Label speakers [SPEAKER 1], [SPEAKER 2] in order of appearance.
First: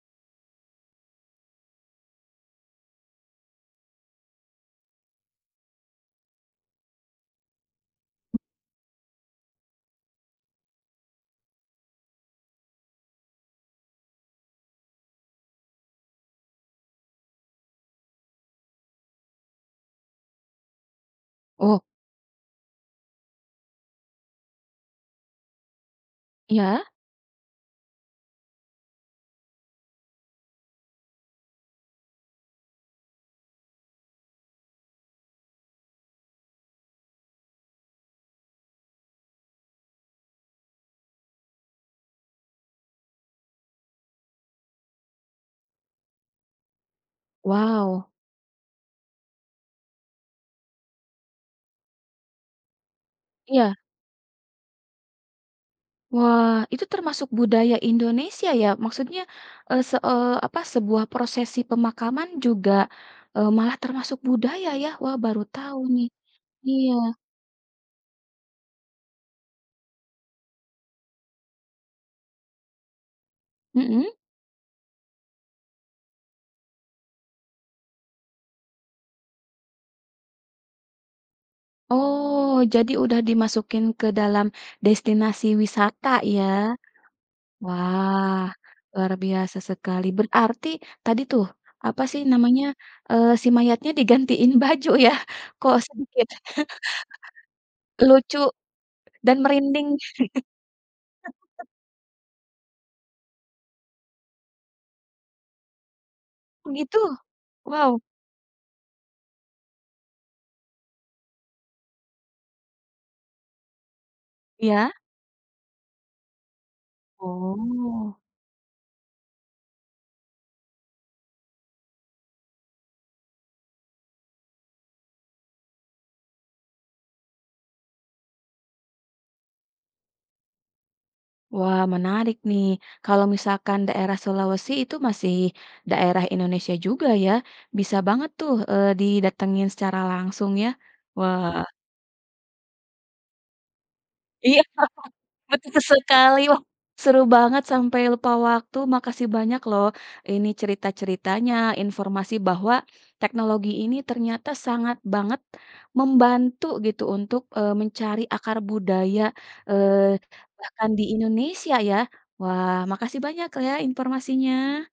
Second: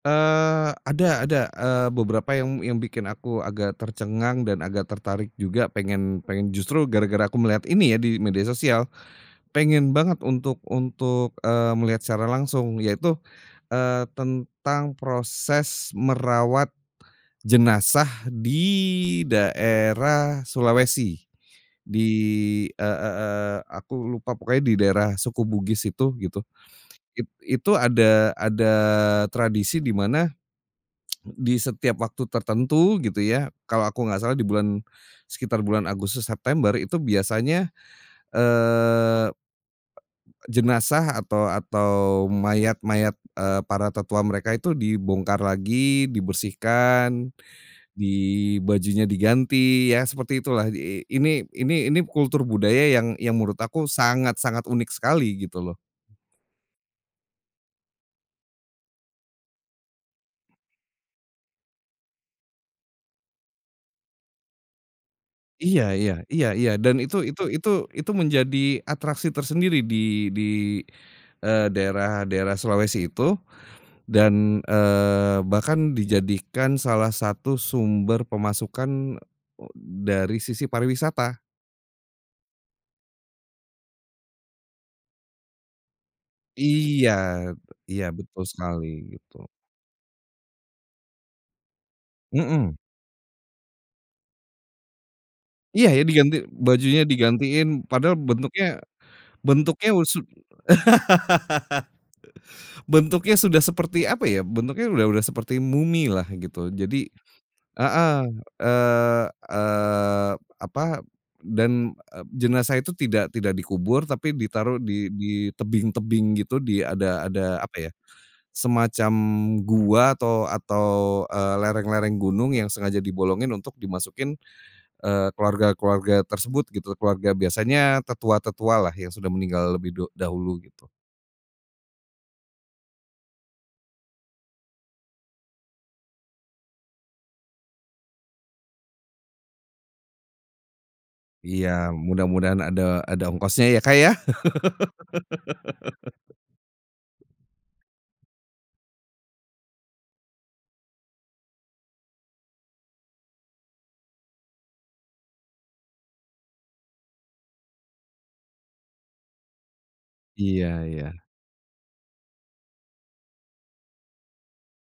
[SPEAKER 1] Eee, ada ada. Eee, beberapa yang yang bikin aku agak tercengang dan agak tertarik juga pengen pengen justru gara-gara aku melihat ini ya di media sosial, pengen banget untuk untuk, eee, melihat secara langsung yaitu, eee, tentang proses merawat jenazah di daerah Sulawesi.
[SPEAKER 2] Oh.
[SPEAKER 1] Di e e eee, aku lupa pokoknya di daerah suku Bugis itu, gitu.
[SPEAKER 2] Iya.
[SPEAKER 1] It itu ada ada tradisi di mana di setiap waktu tertentu gitu ya, kalau aku nggak salah di bulan, sekitar bulan Agustus, September itu biasanya, eee, jenazah atau atau mayat-mayat, eee, para tetua mereka itu dibongkar lagi, dibersihkan,
[SPEAKER 2] Wow.
[SPEAKER 1] di bajunya diganti, ya seperti itulah. I ini ini ini kultur budaya yang yang menurut
[SPEAKER 2] Iya.
[SPEAKER 1] aku sangat-sangat unik sekali gitu loh.
[SPEAKER 2] Wah. Itu termasuk budaya Indonesia ya? Maksudnya, eee, se eee, apa, sebuah prosesi pemakaman juga, eee, malah termasuk budaya ya? Wah, baru tahu
[SPEAKER 1] Iya
[SPEAKER 2] nih.
[SPEAKER 1] iya iya iya.
[SPEAKER 2] Iya.
[SPEAKER 1] Dan itu itu itu itu menjadi atraksi tersendiri di di eee, daerah daerah Sulawesi itu
[SPEAKER 2] Hmm.
[SPEAKER 1] dan, eee, bahkan dijadikan salah satu sumber pemasukan, eee, dari sisi pariwisata.
[SPEAKER 2] Oh, jadi udah dimasukin ke dalam destinasi wisata ya?
[SPEAKER 1] Iya iya, betul
[SPEAKER 2] Wah,
[SPEAKER 1] sekali
[SPEAKER 2] luar
[SPEAKER 1] gitu.
[SPEAKER 2] biasa sekali. Berarti tadi tuh, apa sih namanya?
[SPEAKER 1] Mmm.
[SPEAKER 2] Eee, si mayatnya digantiin baju ya? Kok
[SPEAKER 1] Iya ya
[SPEAKER 2] sempet.
[SPEAKER 1] diganti, bajunya digantiin padahal
[SPEAKER 2] Lucu
[SPEAKER 1] bentuknya
[SPEAKER 2] dan merinding
[SPEAKER 1] bentuknya
[SPEAKER 2] sih.
[SPEAKER 1] su bentuknya sudah seperti apa ya? Bentuknya udah udah seperti mumilah gitu.
[SPEAKER 2] Begitu?
[SPEAKER 1] Jadi
[SPEAKER 2] Wow.
[SPEAKER 1] heeh, eee eee, apa dan jenazah itu tidak tidak dikubur tapi ditaruh
[SPEAKER 2] Iya.
[SPEAKER 1] di di tebing-tebing gitu di ada ada apa ya,
[SPEAKER 2] Oh.
[SPEAKER 1] semacam gua atau atau, eee, lereng-lereng gunung yang sengaja dibolongin untuk dimasukin, eee, keluarga-keluarga tersebut gitu. Keluarga biasanya tetua-tetualah yang sudah meninggal lebih du dahulu gitu.
[SPEAKER 2] Wah, menarik nih. Kalau misalkan daerah Sulawesi itu masih daerah Indonesia juga ya? Bisa banget tuh, eee, didatengin secara langsung ya. Wah.
[SPEAKER 1] Iya. Mudah-mudahan ada ada ongkosnya ya, Kak, ya.
[SPEAKER 2] Iya. Betul sekali loh. Seru banget sampai lupa waktu. Makasih banyak loh ini cerita-ceritanya, informasi bahwa teknologi ini ternyata sangat banget membantu gitu untuk, eee, mencari akar budaya, eee,
[SPEAKER 1] Iya
[SPEAKER 2] bahkan di
[SPEAKER 1] iya.
[SPEAKER 2] Indonesia ya. Wah, makasih banyak ya informasinya.